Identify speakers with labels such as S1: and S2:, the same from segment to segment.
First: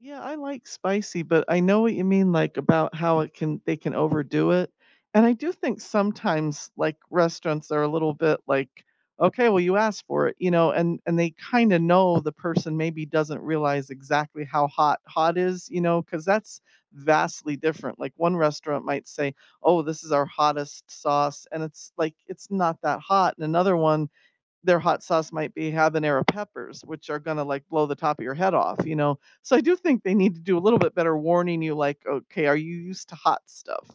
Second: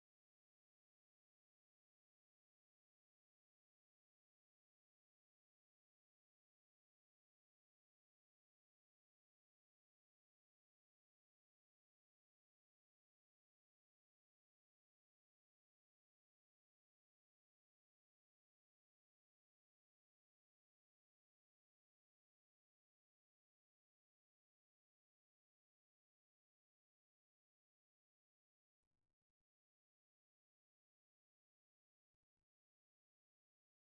S1: Yeah, I like spicy, but I know what you mean, like about how it can they can overdo it, and I do think sometimes, like, restaurants are a little bit, like, "Okay, well you asked for it," you know, and and they kind of know the person maybe doesn't realize exactly how hot, hot is, you know, cause that's vastly different. Like, one restaurant might say, "Oh, this is our hottest sauce," and it's like, it's not that hot, and another one, their hot sauce might be habanero peppers, which are gonna, like, blow the top of your head off, you know. So, I do think they need to do a little bit better warning you, like, "Okay, are you used to hot stuff?"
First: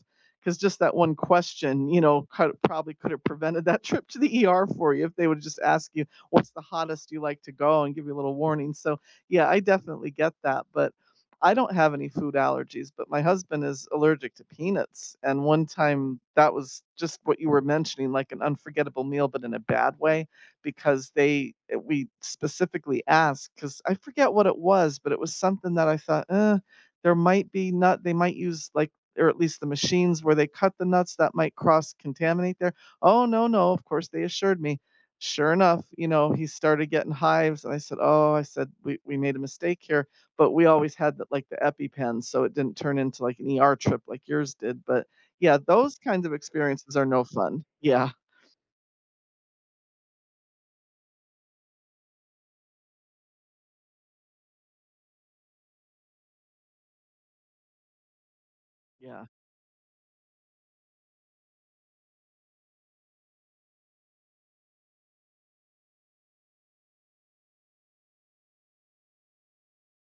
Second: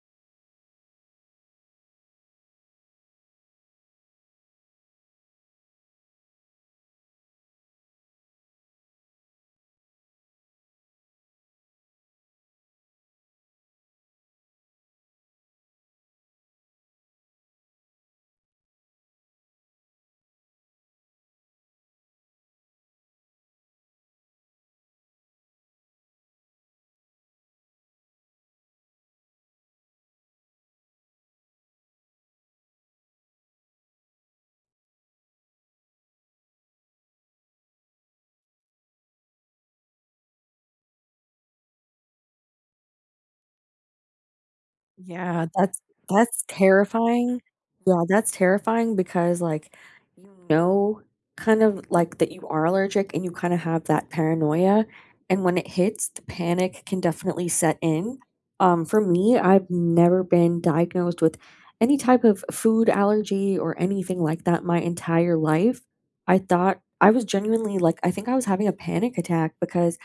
S1: 'Cause just that one question, you know, could a probably could have prevented that trip to the ER for you, if they woulda just asked you "What's the hottest you like to go?" and give you a little warning, so, yeah, I definitely get that, but I don't have any food allergies, but my husband is allergic to peanuts, and one time that was just what you were mentioning, like an unforgettable meal, but In a bad way, because they uh, we specifically asked, 'cause I forget what it was, but it was something that I thought, "Uh, there might be nut they might use, like, or at least the machines where they cut the nuts that might cross contaminate there." "Oh no, no," of course they assured me. Sure enough, you know, he started getting hives and I said, "Oh," I said, "We we made a mistake here," but we always had the, like, the EpiPen so it didn't turn into, like, an ER trip like yours did, but
S2: Yeah,
S1: yeah,
S2: that's,
S1: those kinds of
S2: that's
S1: experiences are no
S2: terrifying.
S1: fun,
S2: Yeah,
S1: yeah.
S2: that's terrifying because, like, you know, kind of, like, that you are allergic and you kinda have that paranoia and when it hits, the panic can definitely set in. Um, for
S1: Yeah.
S2: me, I've never been diagnosed with any type of food allergy or anything like that in my entire life. I thought I was genuinely like, I think I was having a panic attack because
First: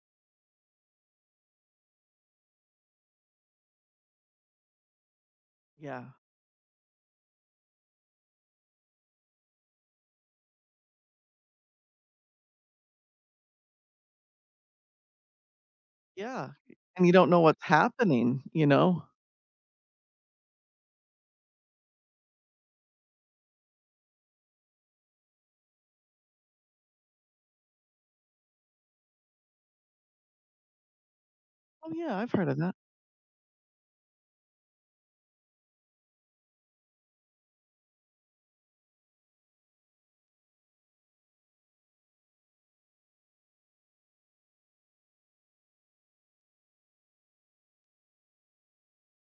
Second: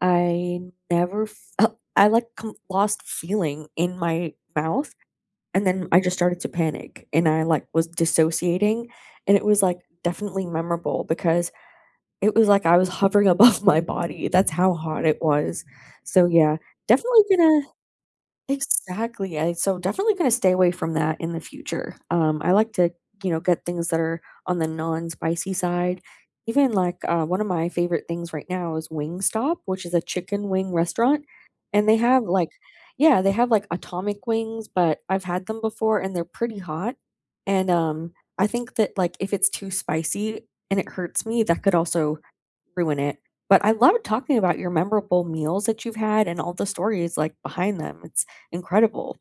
S2: I never fel I like co lost feeling in my mouth and then I
S1: Yeah.
S2: just started to panic and I, like, was dissociating and it was, like, definitely memorable because it was like I was hovering above my body, that's how hot it was. So,
S1: Yeah,
S2: yeah,
S1: eh, and you
S2: definitely
S1: don't know what's
S2: gonna
S1: happening, you know.
S2: Exactly, I so definitely gonna stay away from that in the future. Um, I like to, you know, get things that are on the non-spicy side, even like, uh, one of my favorite things right now is Wingstop, which is a chicken wing restaurant, and
S1: Oh
S2: they
S1: yeah,
S2: have,
S1: I've
S2: like,
S1: heard of that.
S2: yeah, they have, like, atomic wings, but I've had them before and they're pretty hot. And, um, I think that, like, if it's too spicy, and it hurts me, that could also ruin it, but I loved talking about your memorable meals that you've had and all the stories, like, behind them, it's incredible.